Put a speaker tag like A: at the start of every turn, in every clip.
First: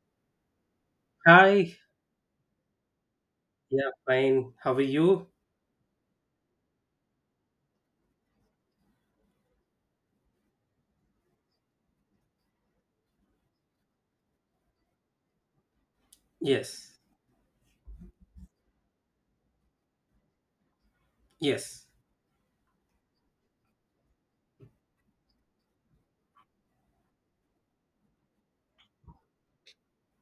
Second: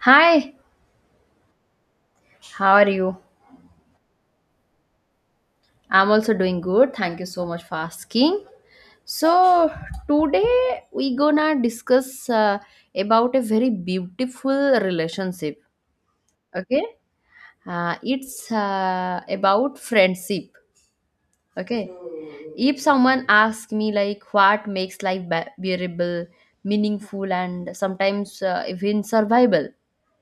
A: Hi,
B: Hi.
A: how are you?
B: Yeah, fine. How are you?
A: I'm also doing good. Thank you so much for asking. So today we gonna discuss about a very beautiful relationship. Okay,
B: Yes.
A: it's about friendship.
B: Yes.
A: Okay, if someone asks me like what makes life bearable, meaningful, and sometimes even survival,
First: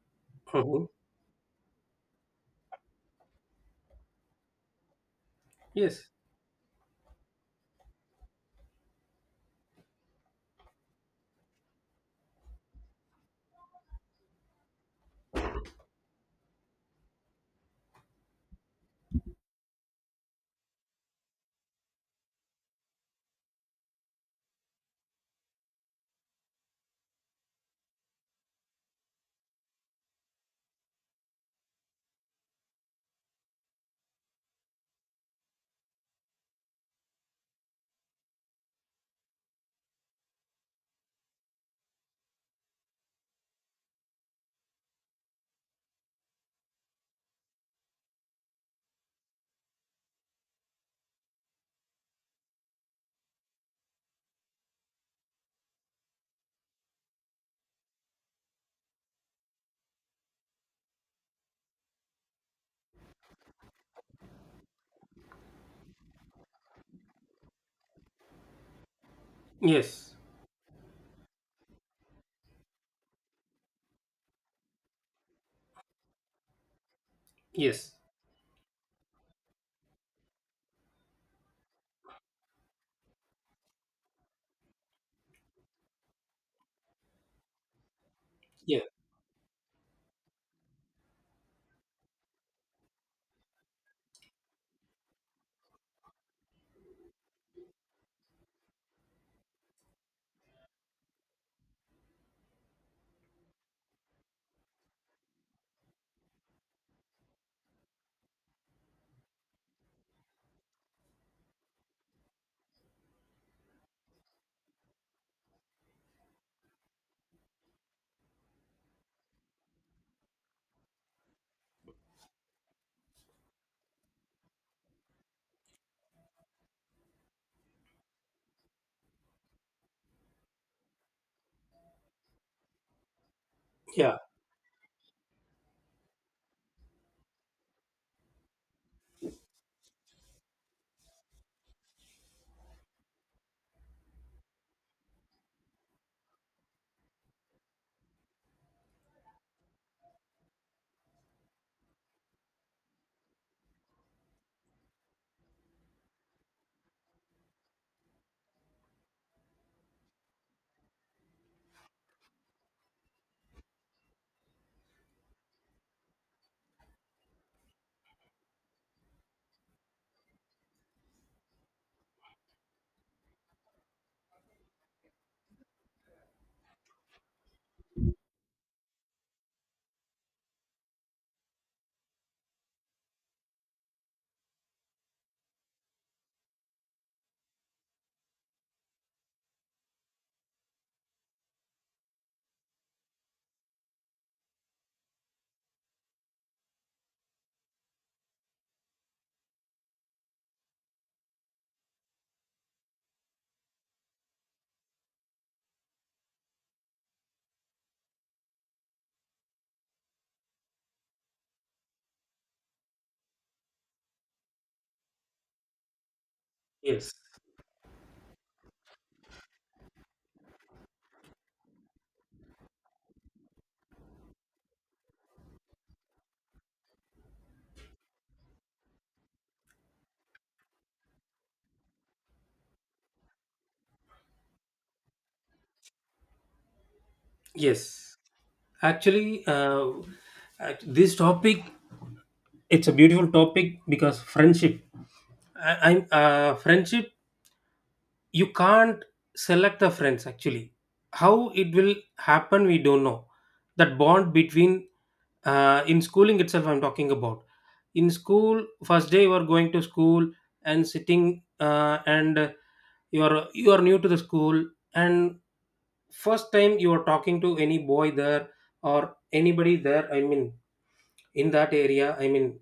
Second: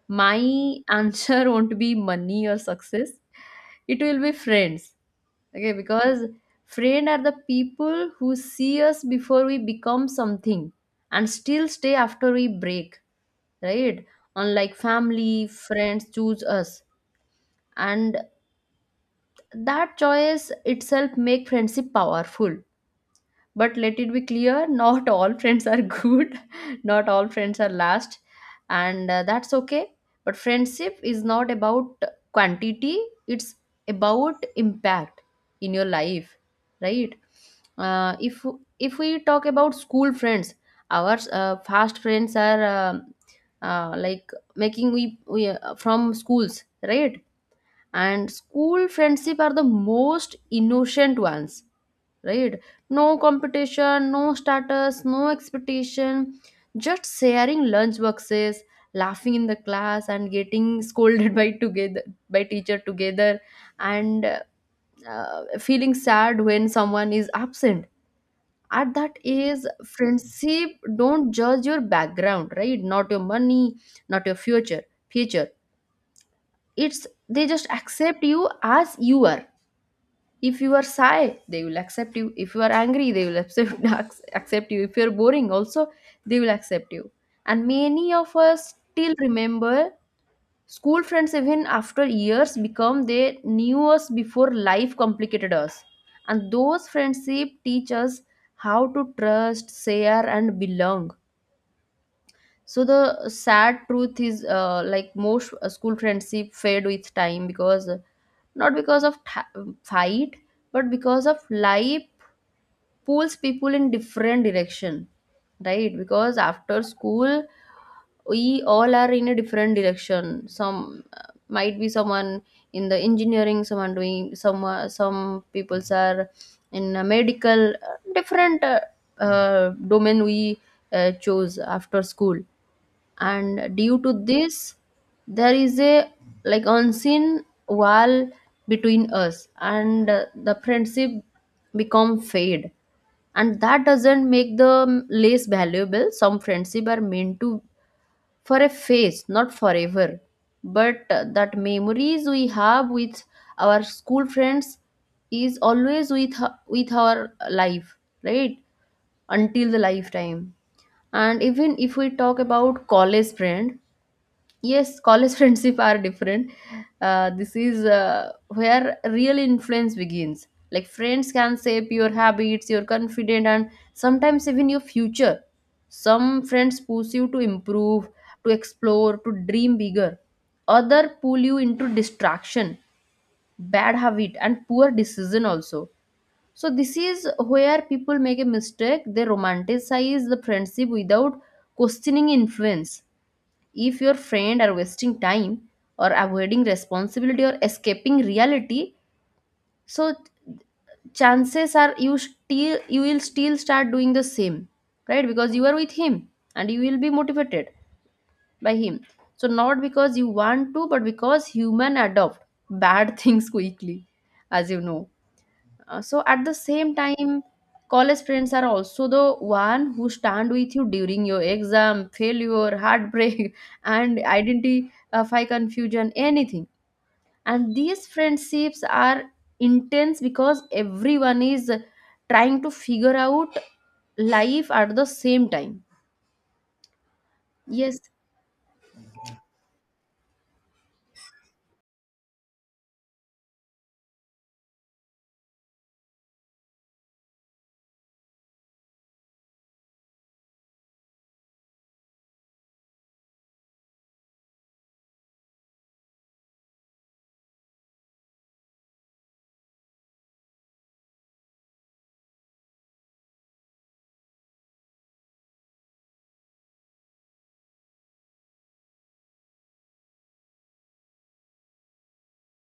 A: my
B: Mhm.
A: answer won't be money or success. It will be friends. Okay,
B: Yes.
A: because friend are the people who see us before we become something and still stay after we break, right? Unlike family, friends choose us, and that choice itself make friendship powerful. But let it be clear, not all friends are good, not all friends are last, and that's okay. But friendship is not about quantity, it's about impact in your life, right? Uh, if if we talk about school friends, our fast friends are like making we, from schools, right? And school friendship are the most innocent ones, right? No competition, no status, no expectation, just sharing lunch boxes, laughing in the class, and getting scolded by together, by teacher together, and feeling sad when someone is absent. At that age,
B: Yes.
A: friendship don't judge your background, right? Not your money, not your future. It's they just
B: Yes.
A: accept you as you are. If you are shy, they will accept you. If you are angry, they will accept accept you. If you are boring also, they will accept you. And many of us
B: Yeah.
A: still remember school friends even after years, become they knew us before life complicated us. And those friendship teach us how to trust, share, and belong. So the sad truth is, like most school friendship fade with time because not because of ta fight, but because of life pulls people in different direction, right? Because after school, we all are in a different direction. Some might be someone in the engineering, someone doing some people's are in a medical, different domain we chose after school. And due to
B: Yeah.
A: this, there is a like unseen wall between us, and the friendship become fade. And that doesn't make them less valuable. Some friendship are meant to for a phase, not forever. But that memories we have with our school friends is always with our life, right? Until the lifetime. And even if we talk about college friend. Yes, college friendship are different. This is where real influence begins. Like friends can shape your habits, your confidence, and sometimes even your future. Some friends push you to improve, to explore, to dream bigger. Other pull you into distraction, bad habit, and poor decision also. So this is where people make a mistake. They romanticize the friendship without questioning influence. If your friend are wasting time or avoiding responsibility or escaping reality, so chances are you will still start doing the same, right? Because you are with him and you will be motivated by him. So not because you want to, but because human adopt bad things quickly, as you know. So at the same
B: Yes.
A: time, college friends are also the one who stand with you during your exam, failure, heartbreak, and identify confusion, anything. And these friendships are intense because everyone is trying to figure out life at the same time. Yes.
B: Yes. Actually, this topic, it's a beautiful topic because friendship. I, I'm friendship you can't select the friends actually, how it will happen we don't know, that bond between, in schooling itself I'm talking about. In school first day you are going to school and sitting, and you are new to the school. And first time you are talking to any boy there or anybody there, I mean in that area, I mean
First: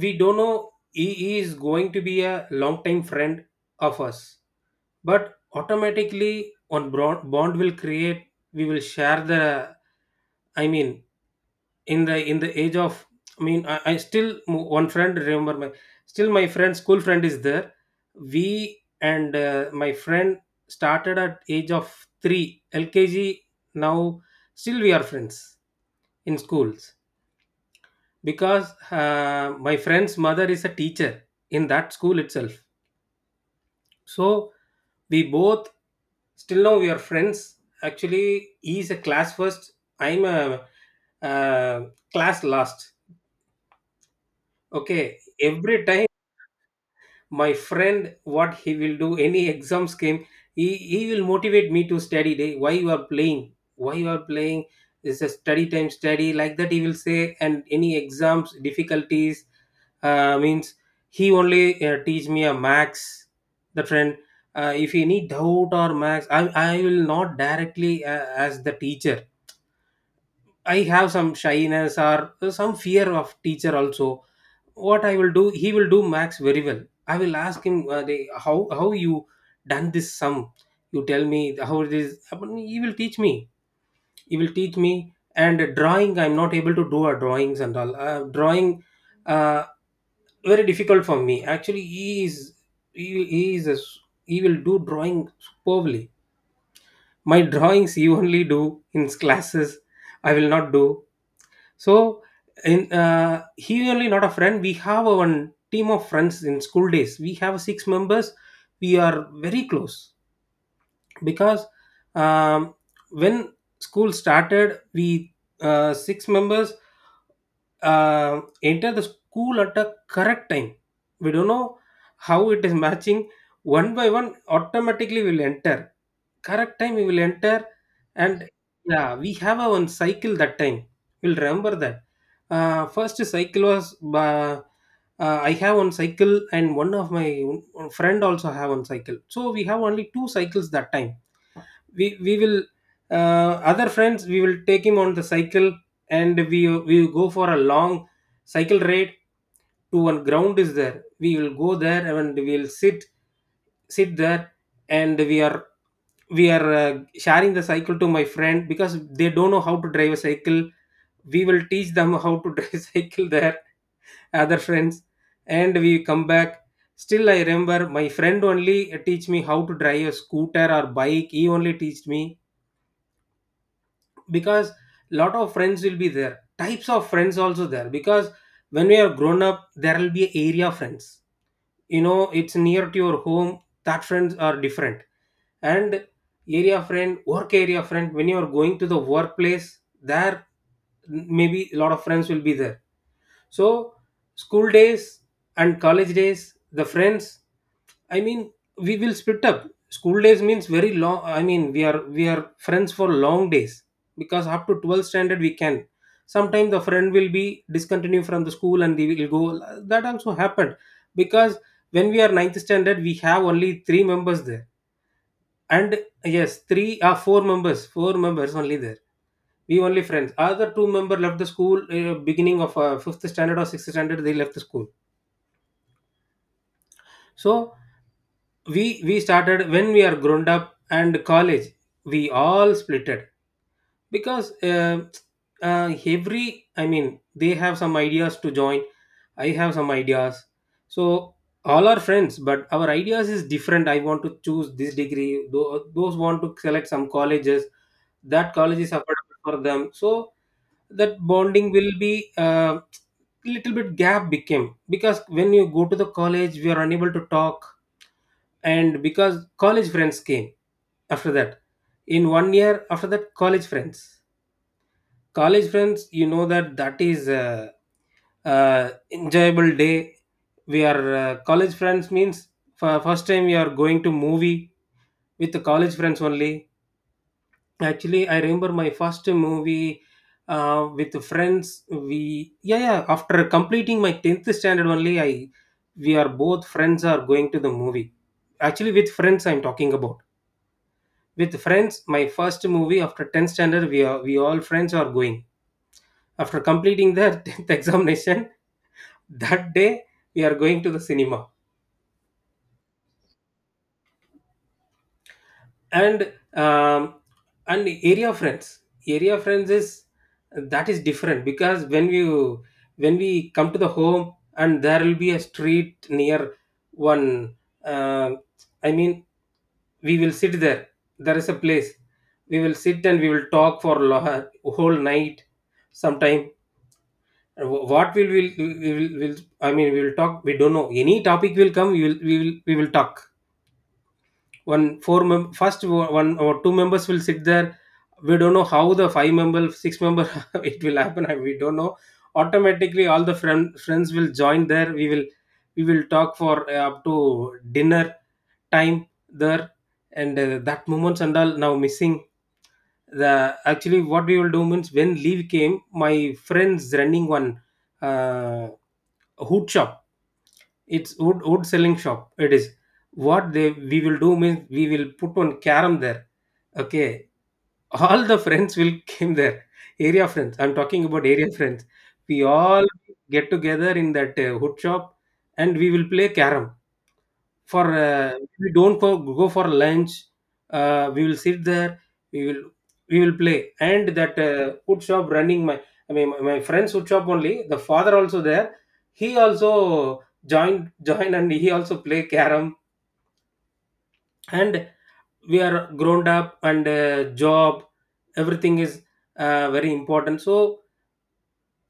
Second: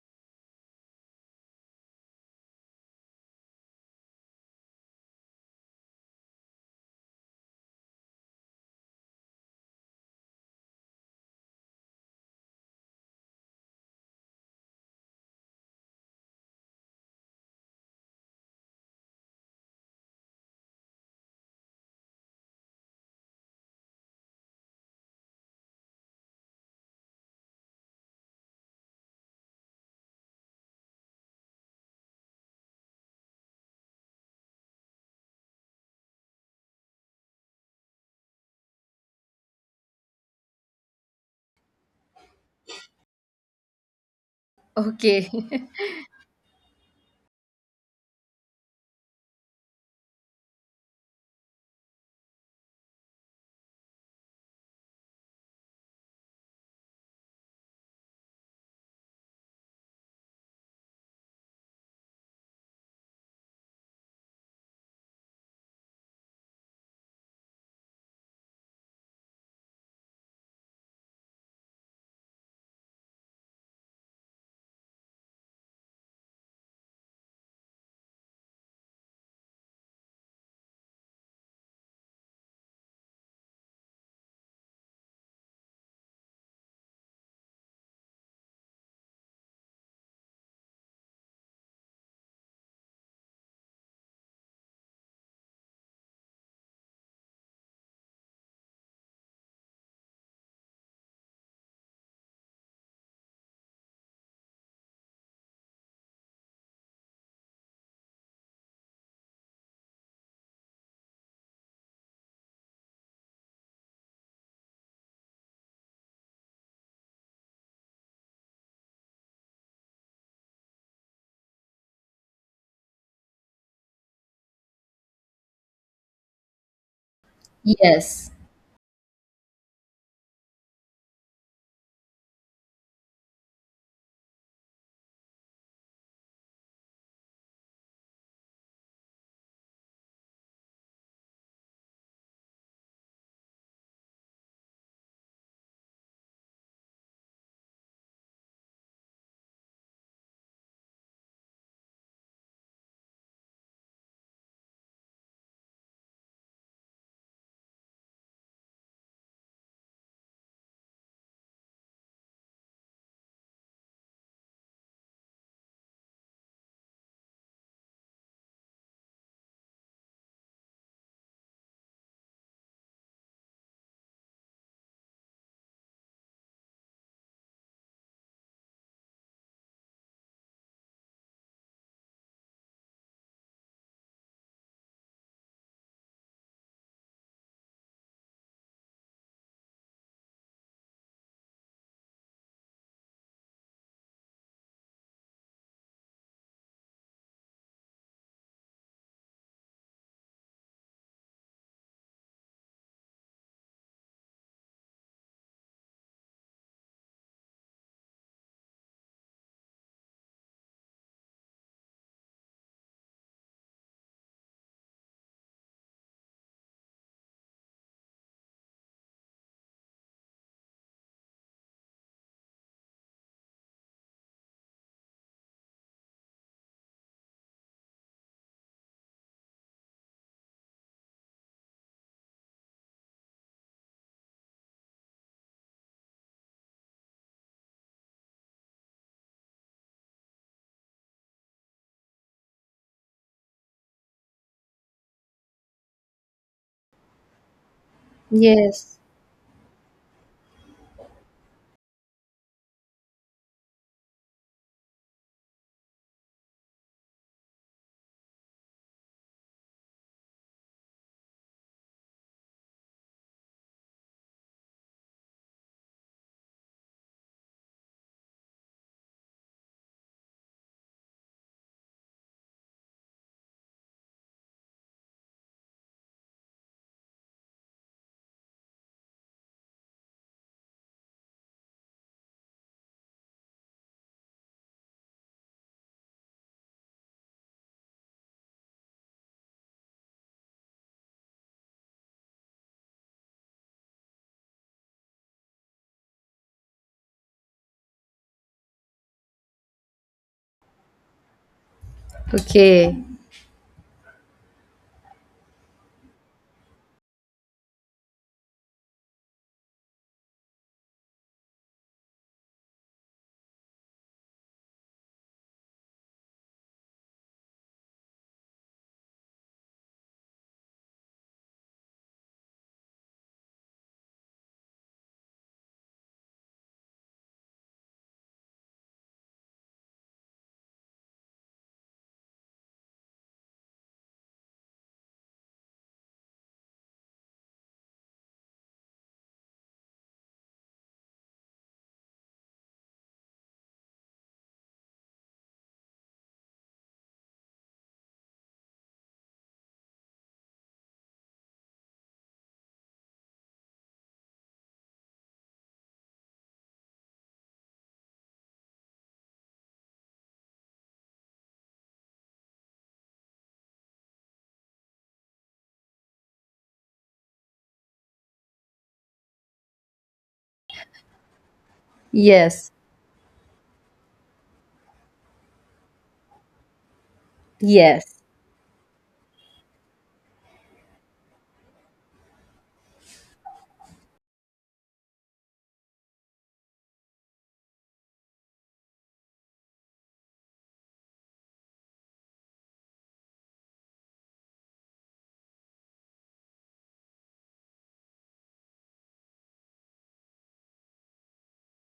B: we don't know he is going to be a long time friend of us. But automatically on bond will create, we will share the, I mean, in the age of, I mean I still one friend remember my. Still my friend school friend is there, we and, my friend started at age of 3 LKG. Now still we are friends in schools, because my friend's mother is a teacher in that school itself. So we both, still now we are friends, actually he is a class first, I'm a, uh class last. Okay,
A: Okay.
B: every time my friend, what he will do, any exams came, he will motivate me to study day, why you are playing, why you are playing is a study time, study, like that he will say. And any exams difficulties, means he only teach me a max, the friend, if any doubt or max I will not directly, as the teacher. I have some shyness or some fear of teacher also. What I will do, he will do max very well. I will ask him, how you done this sum, you tell me how it is. He will teach me he will teach me and drawing I'm not able to do a drawings and all, drawing, uh, very difficult for me. Actually he is, he is a, he will do drawing superbly. My drawings he only do in classes, I will not do. So in he only not a friend. We have a one team of friends in school days. We have six members. We are very close because, um, when school started, we, six members enter the school at a correct time. We don't know how it is matching. One by one, automatically we'll enter. Correct time we will enter,
A: Yes.
B: and yeah, we have our own cycle that time. We'll remember that. First cycle was, I have one cycle, and one of my friend also have one cycle. So we have only two cycles that time, we will, other friends we will take him on the cycle, and we will go for a long cycle ride, to one ground is there, we will go there and we'll sit there. And we are sharing the cycle to my friend, because they don't know how to drive a cycle. We will teach them how to drive cycle there, other friends, and we come back. Still I remember my friend only teach me how to drive a scooter or bike, he only teach me. Because lot of friends will be there, types of friends also there, because when we are grown up there will be area friends, you know it's near to your home, that friends are different. And area friend, work area friend, when you are going to the workplace there maybe a lot of friends will be there. So school days and college days, the friends, I mean, we will split up. School days means very long. I mean we are friends for long days, because up to 12th standard we can, sometimes the friend will be discontinued from the school and they will go, that also happened. Because when we are ninth standard we have only three members there. And yes, three, four members, only there. We only friends, other two-member left the school, beginning of fifth standard or sixth standard, they left the school. So we started when we are grown up, and college, we all splitted. Because, every, I mean they have some ideas to join, I have some ideas. So all are friends but our ideas is different. I want to choose this degree, those want to select some colleges, that college is
A: Yes.
B: affordable for them, so that bonding will be, little bit gap became, because when you go to the college we are unable to talk. And because college friends came after that in one year, after that, college friends you know that, that is a, enjoyable day. We are college friends means, for first time we are going to movie with the college friends only. Actually I remember my first movie, with the friends we, yeah, yeah, after completing my 10th standard only I, we are both friends are going to the movie. Actually with friends I'm talking about. With friends, my first movie after 10th standard, we all friends are going after completing the 10th examination, that day we are going to the cinema.
A: Okay.
B: And, and Area friends is that is different, because when we come to the home, and there will be a street near one, uh, I mean we will sit there, there is a place, we will sit and we will talk for whole night sometime. What will I mean we will talk. We don't know any topic will come, we will talk. One four first one or two members will sit there. We don't know how the five member, six member it will happen, and we don't know, automatically all the friends will join there, we will, we will talk for, up to dinner time there. And, that moments and all now missing. The actually, what we will do means, when leave came, my friends running one, uh, hood shop. It's wood selling shop. It is. What they we will do means, we will put one carom there. Okay, all the friends will came there. Area friends. I'm talking about area friends. We
A: Yes.
B: all get together in that wood shop, and we will play carom for,
A: Yes.
B: if we don't go for lunch, we will sit there, we will we will play, and that wood shop running my, I mean my friend's wood shop only, the father also there. He also joined and he also play carom. And we are grown up, and job everything is, very important. So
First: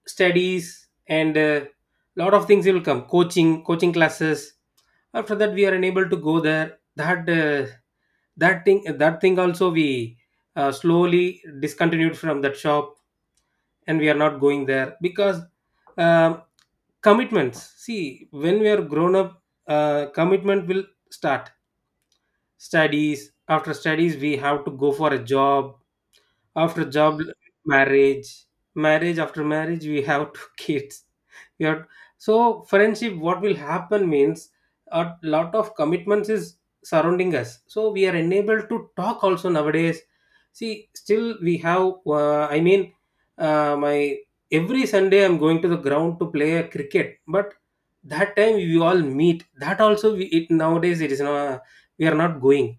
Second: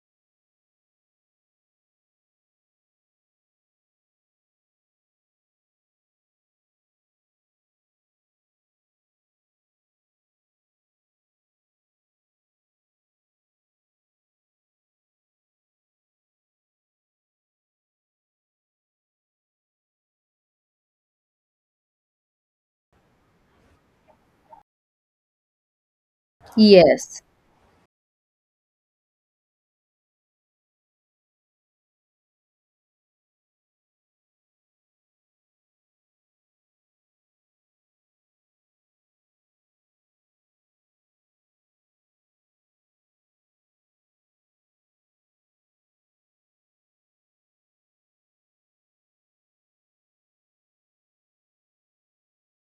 B: studies, and a lot of things will come, coaching classes. After that we are unable to go there, that, that thing, also we, slowly discontinued from that shop. And we are not going there because, um, commitments. See, when we are grown up, commitment will start. Studies, after studies we have to go for a job, after job,
A: Yes.
B: marriage marriage, after marriage we have two kids, we have, so friendship what will happen means, a lot of commitments is surrounding us, so we are unable to talk also nowadays. See, still we have, I mean, my every Sunday I'm going to the ground to play a cricket, but that time we all meet, that also, nowadays it is not, we are not going.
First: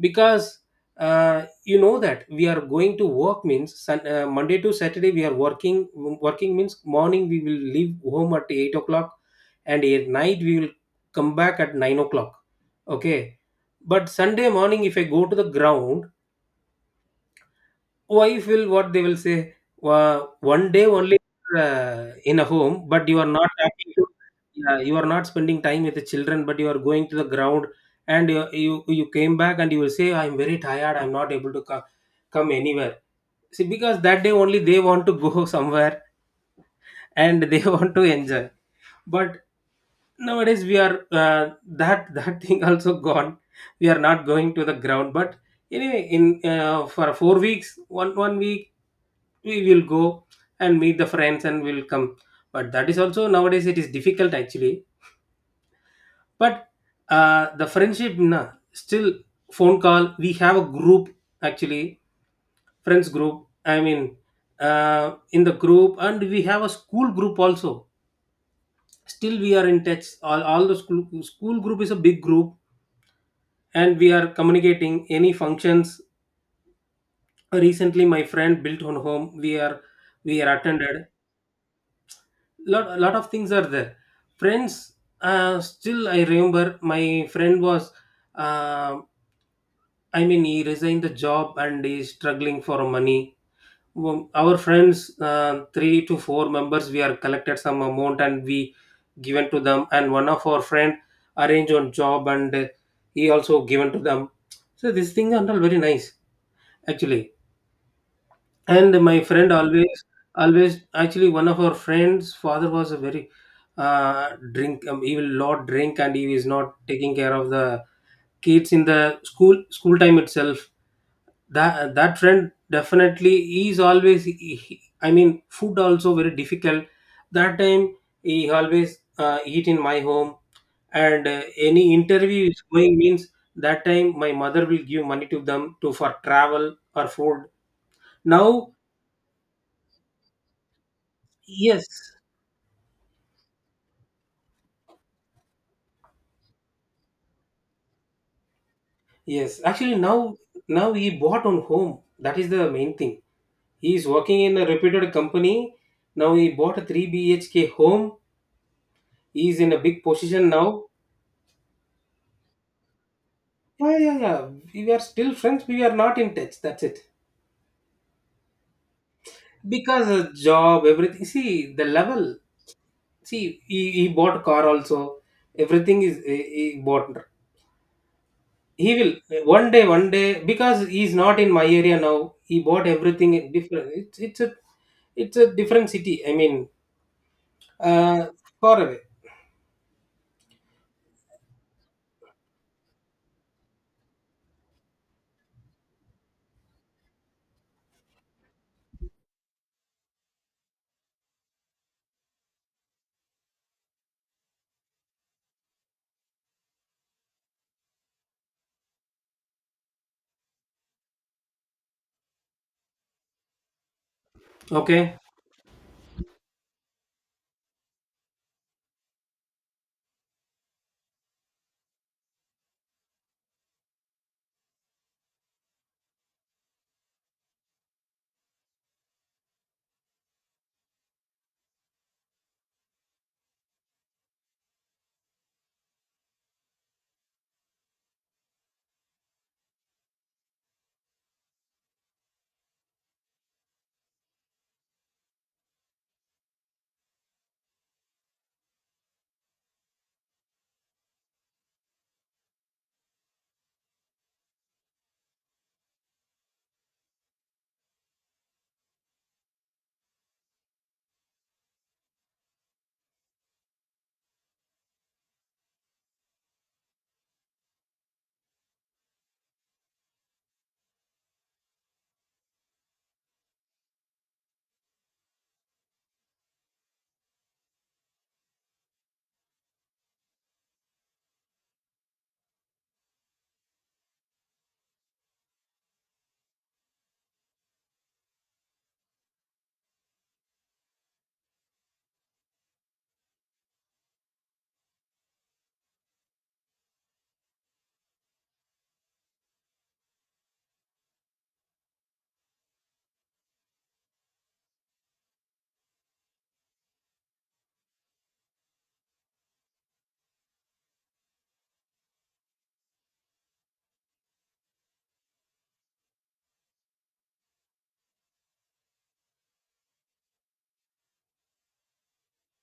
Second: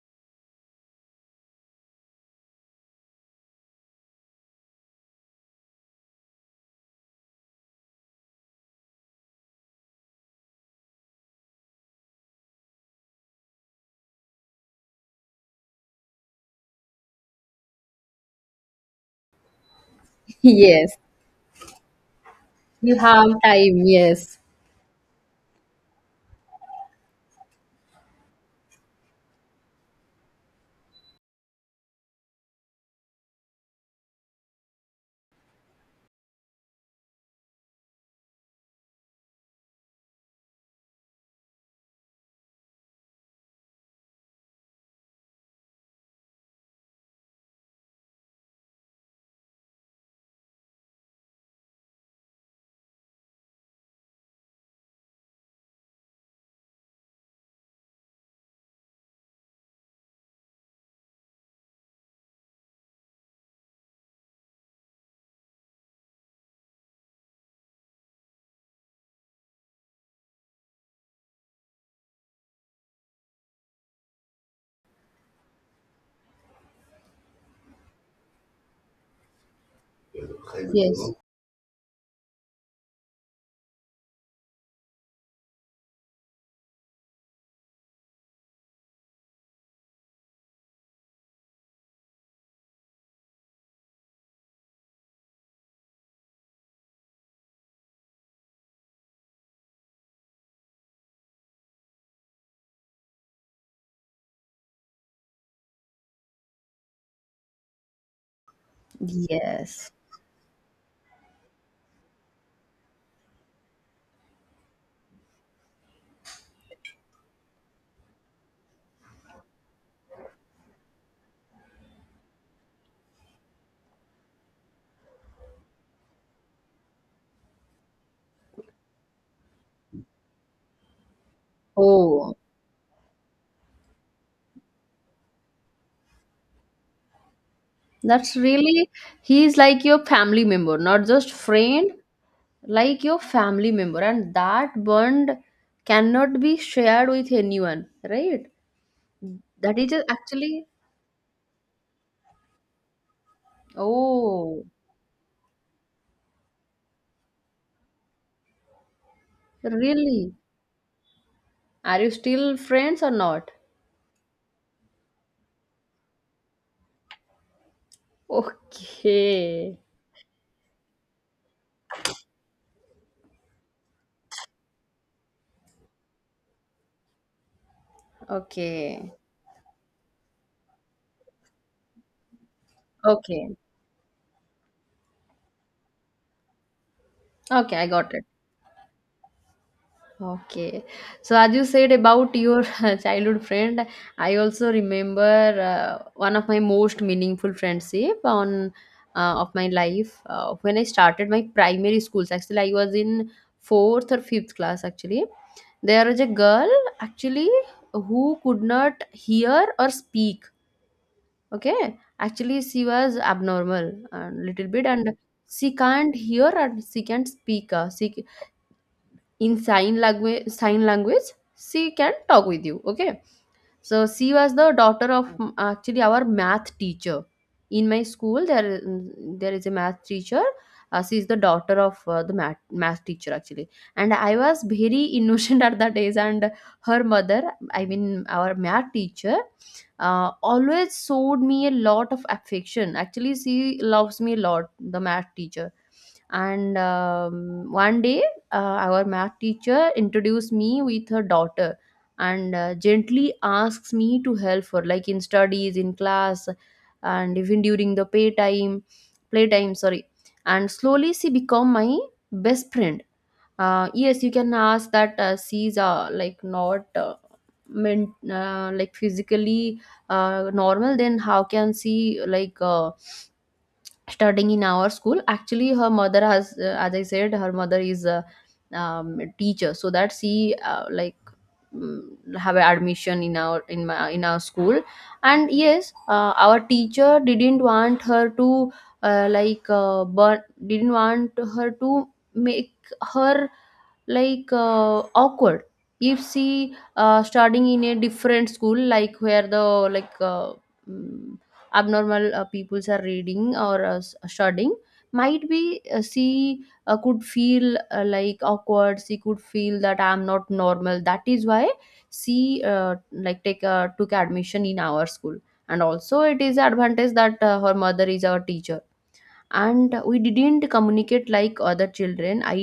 B: Because, you know that we are going to work means, Monday to Saturday we are working. Working means morning we will leave home at 8 o'clock, and at night we will come back at 9 o'clock. Okay, but Sunday morning if I go to the ground, wife will, what they will say, one day
A: Yes.
B: only, in a home,
A: You
B: but you
A: have
B: are not
A: time.
B: talking to,
A: Yes.
B: yeah, you are not spending time with the children but you are going to the ground, and you came back and you will say I'm very tired, I'm not able to come anywhere. See, because that day only they want to go somewhere, and they want to enjoy. But nowadays we are, that thing also gone, we are not going to the ground. But anyway, in for 4 weeks one week we will go and meet the friends and we'll come. But that is also nowadays it is difficult actually. But, the friendship na, still phone call we have a group. Actually friends group, I mean, in the group, and we have a school group also, still we are in touch, all the school group is a big group, and we are communicating any functions. Recently my friend built on home We are attended
A: Yes.
B: lot of things are there, friends. Still I remember my friend was, uh, I mean, he resigned the job and he is struggling for money. Our friends, three to four members, we are collected some amount and we given to them. And one of our friend arranged on job, and he also given to them. So this thing are all very nice, actually. And my friend
A: Yes.
B: always, always, actually, one of our friends father was a very drink, he will lot drink and he is not taking care of the kids in the school time itself. That that friend, definitely, he is always I mean, food also very difficult that time. He always eat in my home. And any
A: Oh,
B: interview is going means, that time my mother will give money to them, to for travel or food.
A: that's
B: Now,
A: really, he's like your family member, not just
B: yes,
A: friend, like your family member. And that bond cannot be shared with anyone, right?
B: yes.
A: That is
B: Actually,
A: just
B: now,
A: actually,
B: now he bought on home. That is the main thing. He is working in
A: oh,
B: a reputed company. Now he bought a three BHK home. He is in a big
A: really?
B: position now.
A: Are you still friends or not?
B: Yeah, yeah, yeah. We are still friends. We are not in touch. That's it.
A: Okay.
B: Because job, everything. See the level. See, he bought car also. Everything is he bought. He
A: Okay.
B: will one day, one day, because he's not in my area now. He bought everything in
A: Okay.
B: different. It's a, it's a different city. I mean,
A: Okay, I got it.
B: uh, far away.
A: Okay. So as you said about your childhood friend, I also remember one of my most meaningful friendship on of my life when I started my primary schools. Actually, I was in fourth or fifth class. Actually, there was a girl, actually, who could not hear or speak. Okay, actually she was abnormal a little bit, and
B: Okay,
A: she can't hear and she can't speak. She in sign language she can talk with you, okay? So she was the daughter of actually our math teacher. In my school, there is a math teacher. She is the daughter of the math teacher, actually, and I was very innocent at that age. And her mother, I mean our math teacher, always showed me a lot of affection. Actually, she loves me a lot, the math teacher. And one day, our math teacher introduced me with her daughter and gently asks me to help her like in studies in class, and even during the pay time playtime sorry and slowly she become my best friend. Yes, you can ask that she's like not meant like physically normal, then how can she studying in our school? Actually, her mother has, as I said, her mother is a teacher, so that she like mm, have an admission in our in our school. And yes, our teacher didn't want her to but didn't want her to make her like awkward. If she studying in a different school, like where the like uh, mm, abnormal peoples are reading or studying, might be she could feel like awkward. She could feel that I'm not normal. That is why she like take took admission in our school. And also it is advantage that her mother is our teacher. And we didn't communicate like other children. I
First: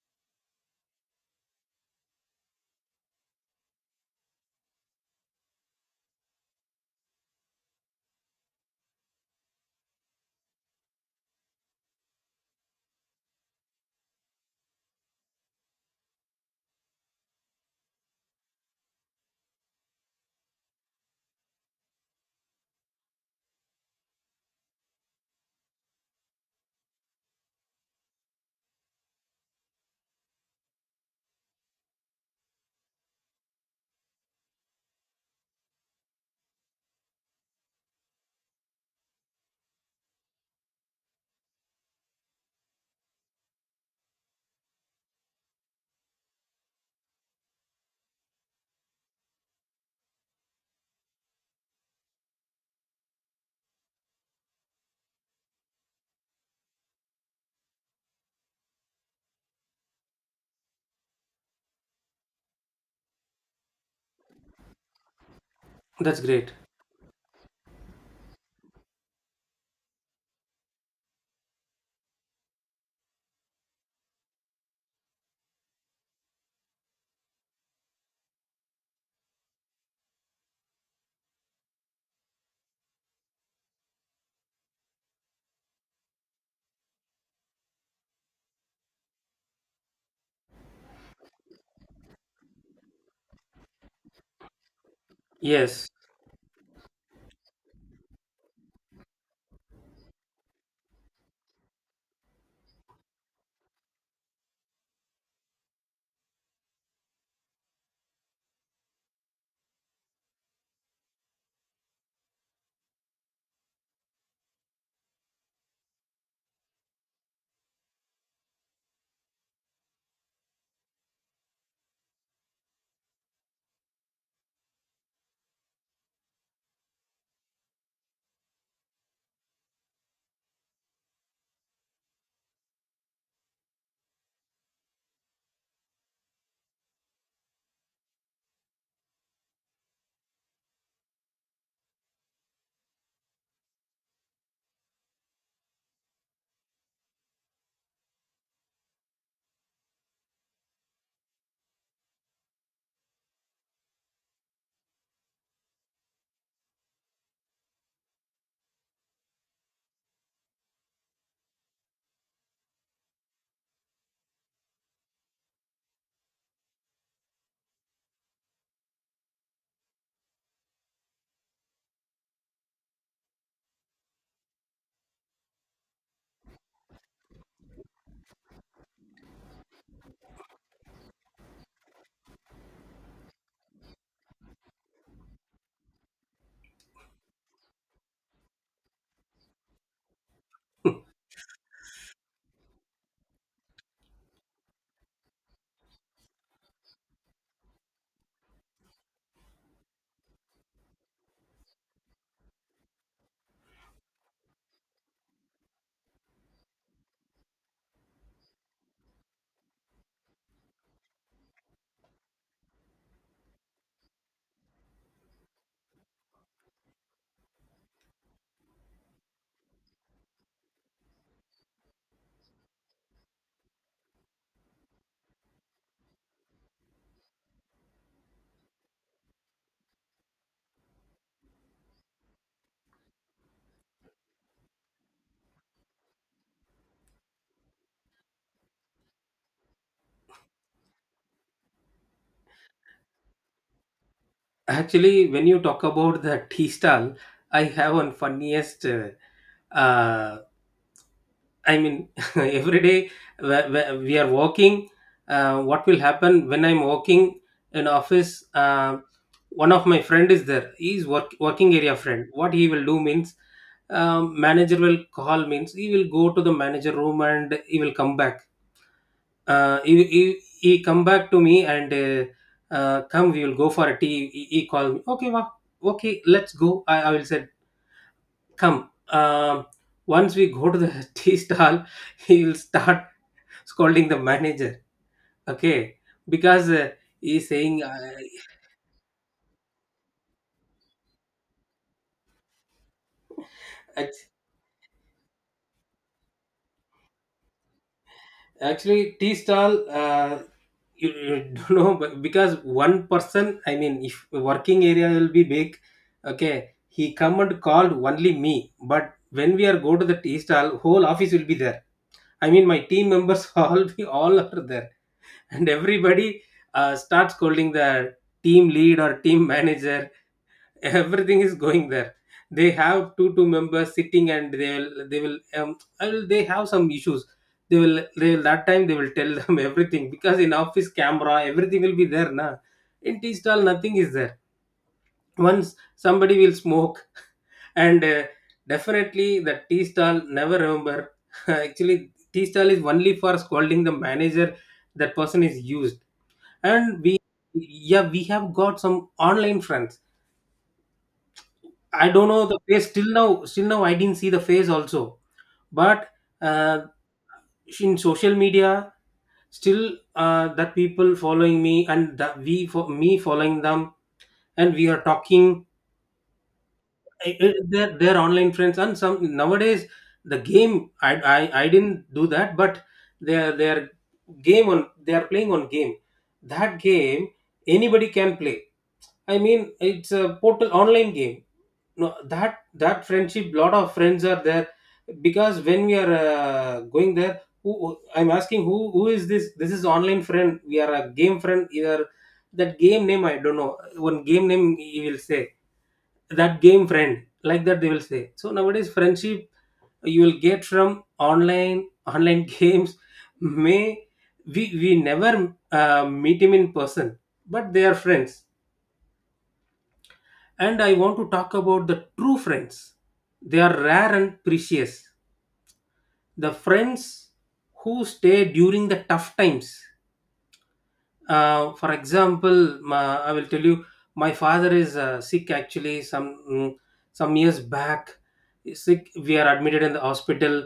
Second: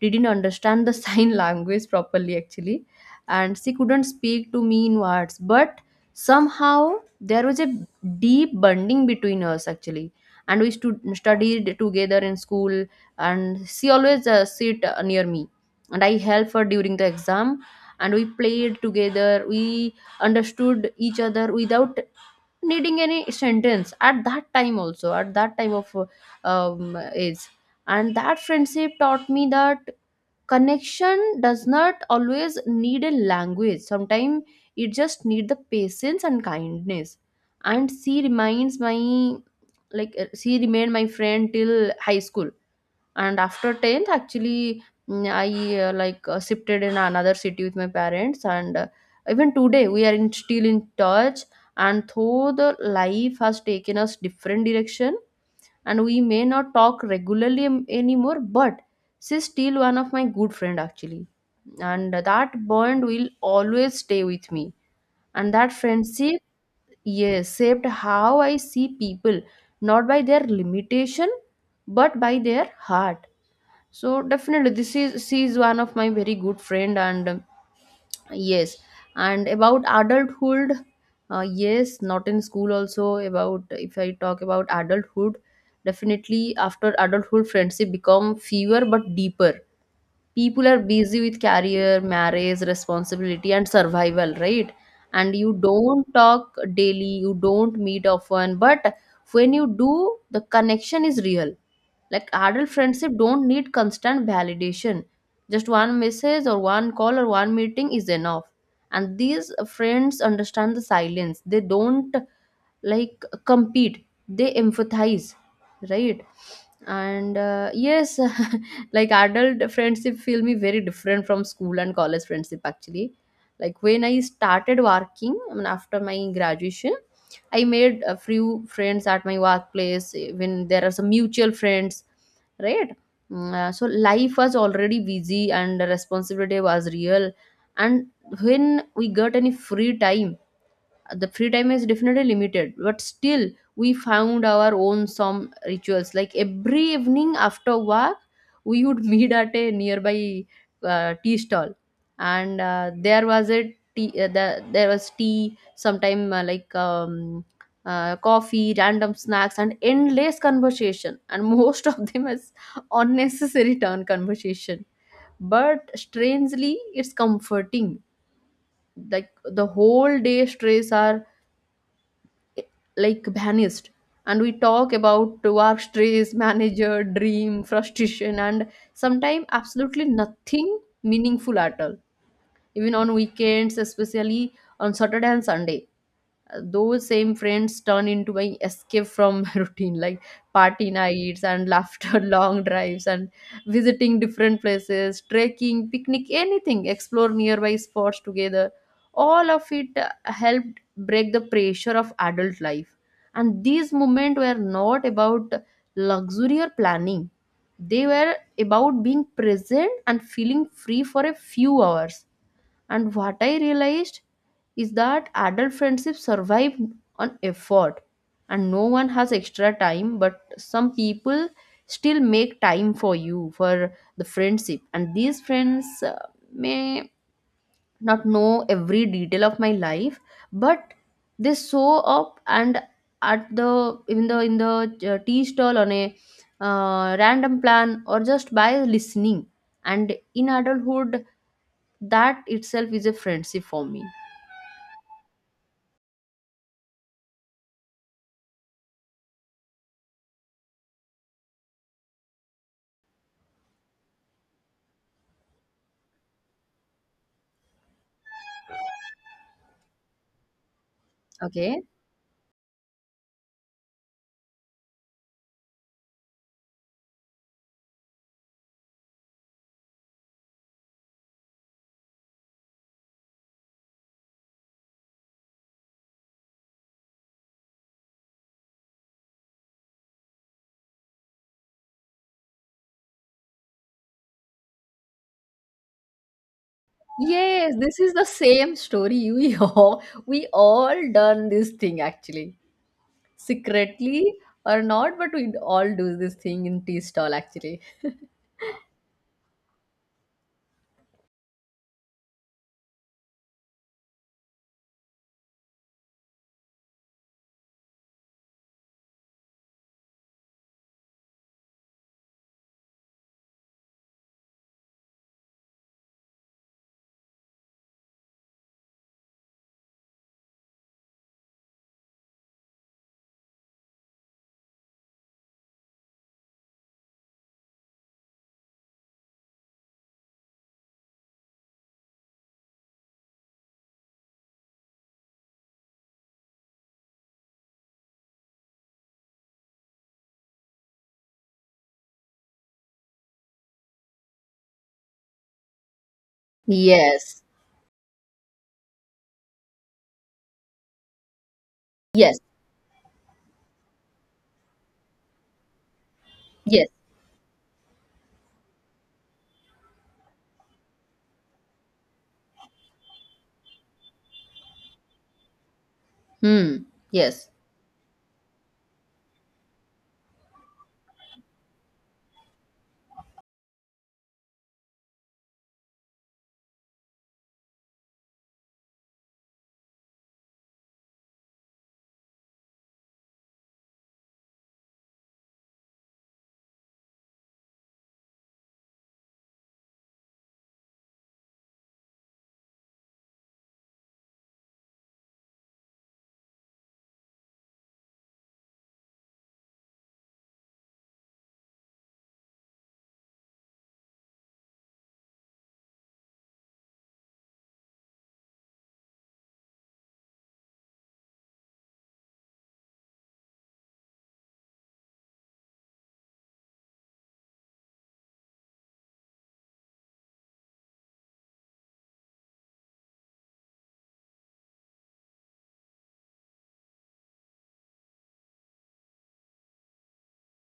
A: didn't understand the sign language properly, actually. And she couldn't speak to me in words, but somehow there was a deep bonding between us, actually. And we stood studied together in school. And she always sit near me, and I help her during the exam. And we played together, we understood each other without needing any sentence at that time, also at that time of age. And that friendship taught me that connection does not always need a language. Sometimes it just need the patience and kindness. And she remained my friend till high school. And after 10th, actually, I like shifted in another city with my parents. And even today we are still in touch. And though the life has taken us different direction, and we may not talk regularly anymore, but she's still one of my good friend, actually. And that bond will always stay with me. And that
B: that's
A: friendship,
B: great.
A: yes, shaped how I see people, not by their limitation, but by their heart. So definitely, this is she is one of my very good friend. And yes, and about adulthood, yes, not in school also. About if I talk about adulthood, definitely after adulthood, friendship become fewer but deeper. People are busy with career, marriage, responsibility, and survival, right? And you
B: Yes,
A: don't talk daily, you don't meet often, but when you do, the connection is real. Like adult friendship don't need constant validation. Just one message or one call or one meeting is enough. And these friends understand the silence. They don't like compete. They empathize, right? And yes, like adult friendship feel me very different from school and college friendship, actually. Like when I started working, I mean after my graduation, I made a few friends at my workplace, when there are some mutual friends, right? So life was already busy and the responsibility was real. And when we got any free time, the free time is definitely limited, but still we found our own some rituals. Like every evening after work, we would meet at a nearby tea stall. And there was tea sometime coffee, random snacks, and endless conversation, and most of them is unnecessary turn conversation, but strangely it's comforting. Like the whole day stress are like vanished. And we talk about work stress, manager, dream, frustration, and sometimes absolutely nothing meaningful at all. Even on weekends, especially on Saturday and Sunday, those same friends turn into my escape from routine. Like party nights and laughter long drives and visiting different places, trekking, picnic, anything, explore nearby spots together. All of it helped break the pressure of adult life. And these moments were not about luxury or planning. They were about being present and feeling free for a few hours. And what I realized is that adult friendships survive on effort. And no one has extra time, but some people still make time for you for the friendship. And these friends may not know every detail of my life, but they show up, and at the in the in the tea stall, on a random plan, or just by listening. And in adulthood, that itself is a friendship for me.
B: actually, when you talk about the tea stall, I have one funniest, uh, I mean, every day we are working. What will happen when I'm working in office? One of my friend is there. He's work working
A: Okay.
B: area friend. What he will do means, manager will call means he will go to the manager room and he will come back. He come back to me and come. We will go for a tea. He call me. Okay, wow. Okay, let's go. I will say come. Um, once we go to the tea stall, he will start scolding the manager. Okay, because he's
A: Yes,
B: saying,
A: this is the same story. We we all done this thing, actually.
B: act-
A: Secretly or not, but we all do this thing in tea stall, actually.
B: actually tea stall. You don't know, but because one person, I mean, if working area will be big, okay, he come and called only me. But when we are go to the tea stall, whole office will be there. I mean, my team members all be all are there, and everybody starts scolding the team lead or team manager. Everything is going there. They have two members sitting, and they will, they have some issues. They will, that time they will tell them everything, because in office camera everything will be there, na. In tea stall nothing is there. Once somebody will smoke and definitely the tea stall never remember, actually tea stall is only for scolding the manager. That person is used. And we,
A: Yes.
B: yeah, we have got some online friends. I don't
A: Yes.
B: know the face till now. Still now, I didn't see the face also. But uh,
A: Yes.
B: in social media, still that people following me and that we for me following them, and we are talking.
A: Hmm. Yes.
B: They're online friends. And some nowadays the game. I didn't do that, but they're game on. They are playing on game. That game anybody can play. I mean, it's a portal online game. No, that friendship, lot of friends are there. Because when we are going there, I'm asking, who is this? This is online friend. We are a game friend. Either that game name I don't know. One game name you will say, that game friend, like that they will say. So nowadays friendship you will get from online games. May we never meet him in person, but they are friends. And I want to talk about the true friends. They are rare and precious. The friends who stay during the tough times. For example, I will tell you, my father is sick actually some, some years back. He's sick, we are admitted in the hospital.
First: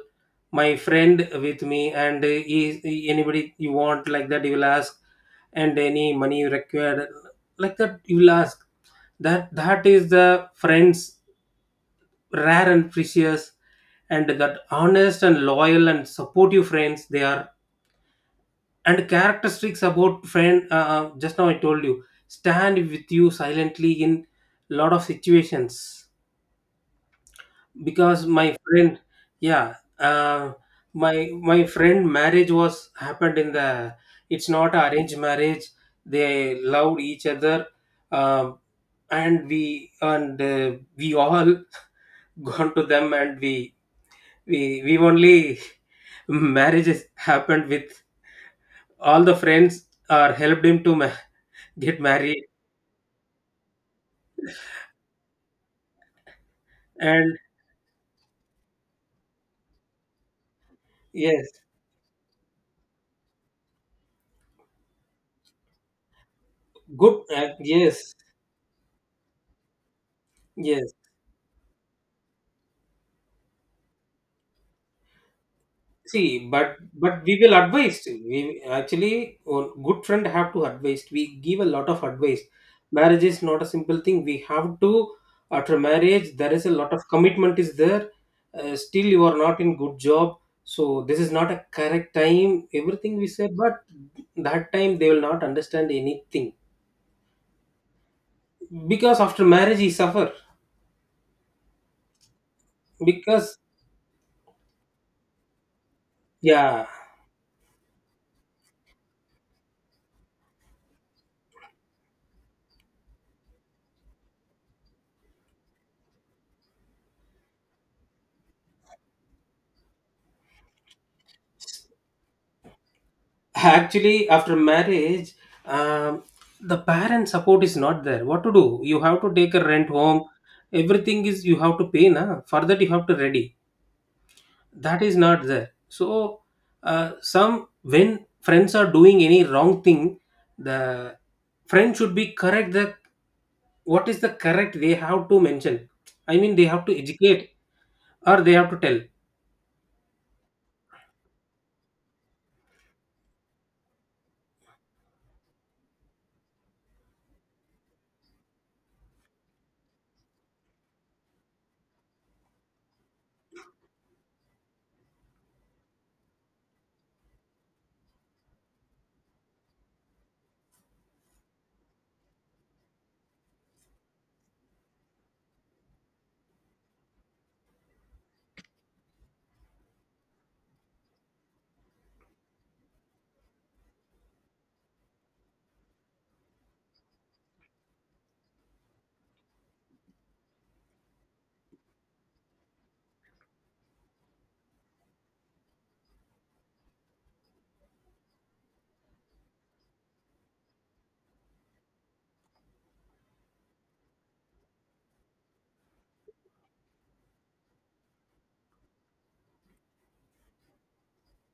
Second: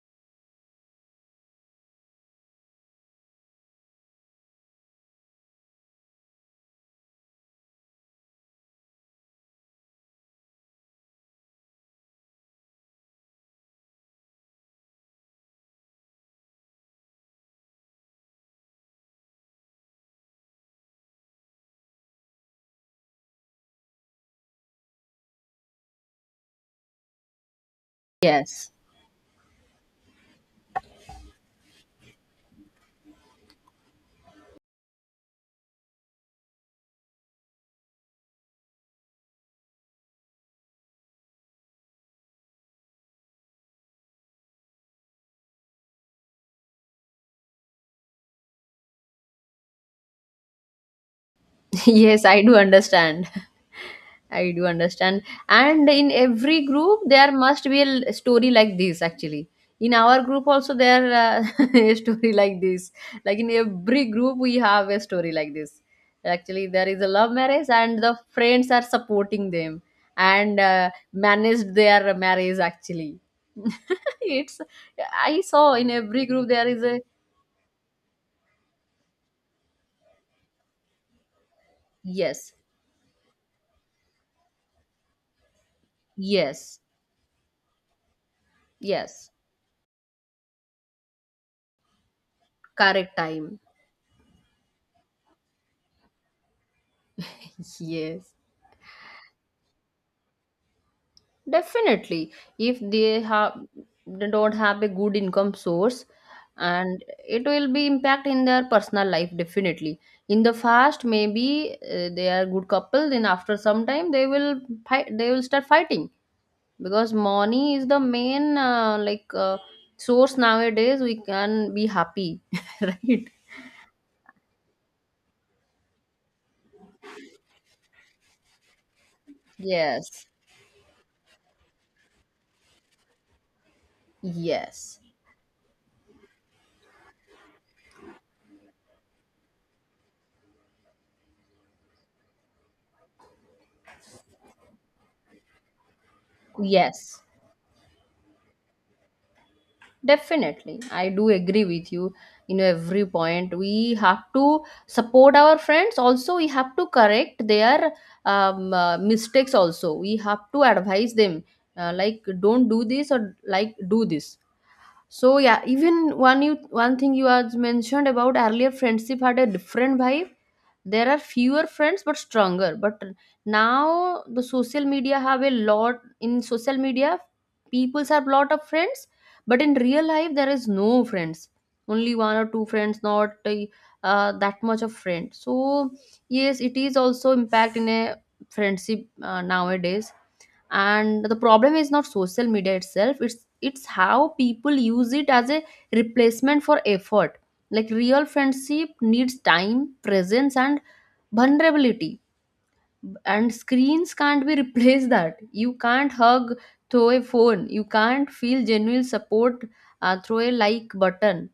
B: My friend with me, and anybody you want, like that, you will ask, and any money you require, like that, you will ask. That is the friends, rare and precious. And that honest and loyal and supportive friends they are. And characteristics about friend, just now I told you, stand with you silently in lot of situations. Because my
A: Yes.
B: friend, yeah, my friend marriage was happened in the, it's not arranged marriage, they loved each other. um, and we all gone to them, and we only marriages happened with all the friends, or helped him to get
A: Yes, I
B: married.
A: do understand. I do understand. And in every group, there
B: And
A: must be a story like this, actually. In our group, also, there
B: yes,
A: a story like this. Like in every group, we have a story like this. Actually, there is a
B: good,
A: love marriage, and
B: yes,
A: the friends are supporting them and
B: yes.
A: managed their marriage, actually. it's, I saw in every
B: See,
A: group, there is a.
B: but we will advise. We, actually, a good friend have to advise. We give a lot of advice.
A: Yes,
B: Marriage is not a simple thing. We have to, after marriage there is a
A: yes,
B: lot of commitment is there. Still, you
A: yes,
B: are not in good job. So this is not a correct time.
A: correct
B: Everything we say,
A: time.
B: but that time they will not understand anything,
A: Yes.
B: because after marriage he suffer.
A: Definitely, if they have
B: Because,
A: they don't have a good income source,
B: yeah,
A: and it will be impact in their personal life, definitely. In the first, maybe they are good couple. Then after some time, they will fight. They will start fighting because money is the main source nowadays. We can be happy, right?
B: actually, after marriage, um, the parent support is not there. What to do? You have to take a rent home.
A: Yes,
B: Everything is you have to pay, na. For that you have to ready.
A: yes,
B: That is not there. So some when friends are doing any wrong thing, the friend should be correct. The, what is the correct? They have to mention. I mean, they have to
A: yes.
B: educate, or they have to tell.
A: Definitely, I do agree with you in every point. We have to support our friends. Also, we have to correct their mistakes. Also, we have to advise them, like don't do this or like do this. So yeah, even one thing you had mentioned about earlier, friendship had a different vibe. There are fewer friends but stronger. But now the social media have a lot. In social media, peoples have lot of friends, but in real life there is no friends. Only one or two friends, not that much of friends. So yes, it is also impact in a friendship nowadays. And the problem is not social media itself, it's how people use it as a replacement for effort. Like real friendship needs time, presence, and vulnerability. And screens can't be replaced that. You can't hug through a phone, you can't feel genuine support through a like button.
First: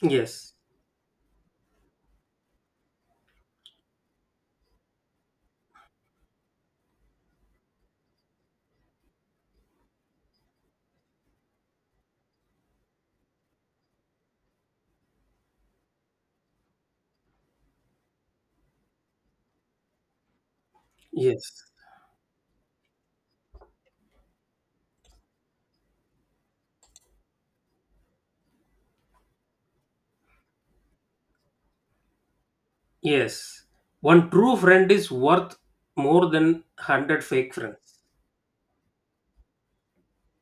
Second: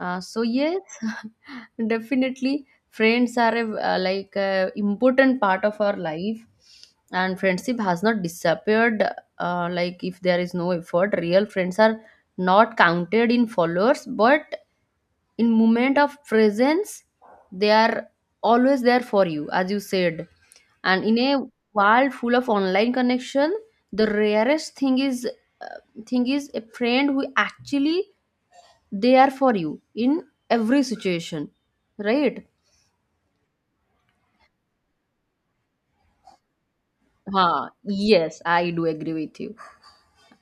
A: So
B: Yes.
A: yes, definitely, friends are a important part of our life, and friendship has not disappeared. Like if there is no effort, real friends are not counted in followers, but in moment of presence, they are always there for you, as you said. And in a
B: Yes.
A: world full of online connection, the rarest thing is uh, a friend who actually they are for you in every situation, right?
B: Yes, one true friend is worth more than 100
A: Ha,
B: fake friends.
A: yes, I do agree with you,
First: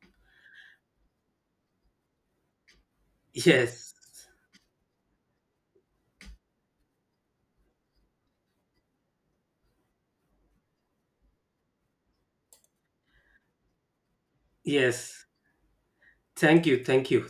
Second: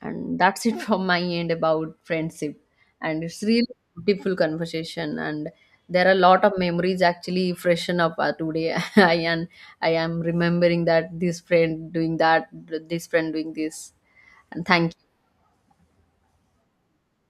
A: and that's it from my end about friendship. And it's really
B: Yes,
A: beautiful conversation, and there are a lot of memories actually freshen up today. i am I am remembering that this friend doing that, this friend doing this, and thank you.
B: yes. Thank you, thank you.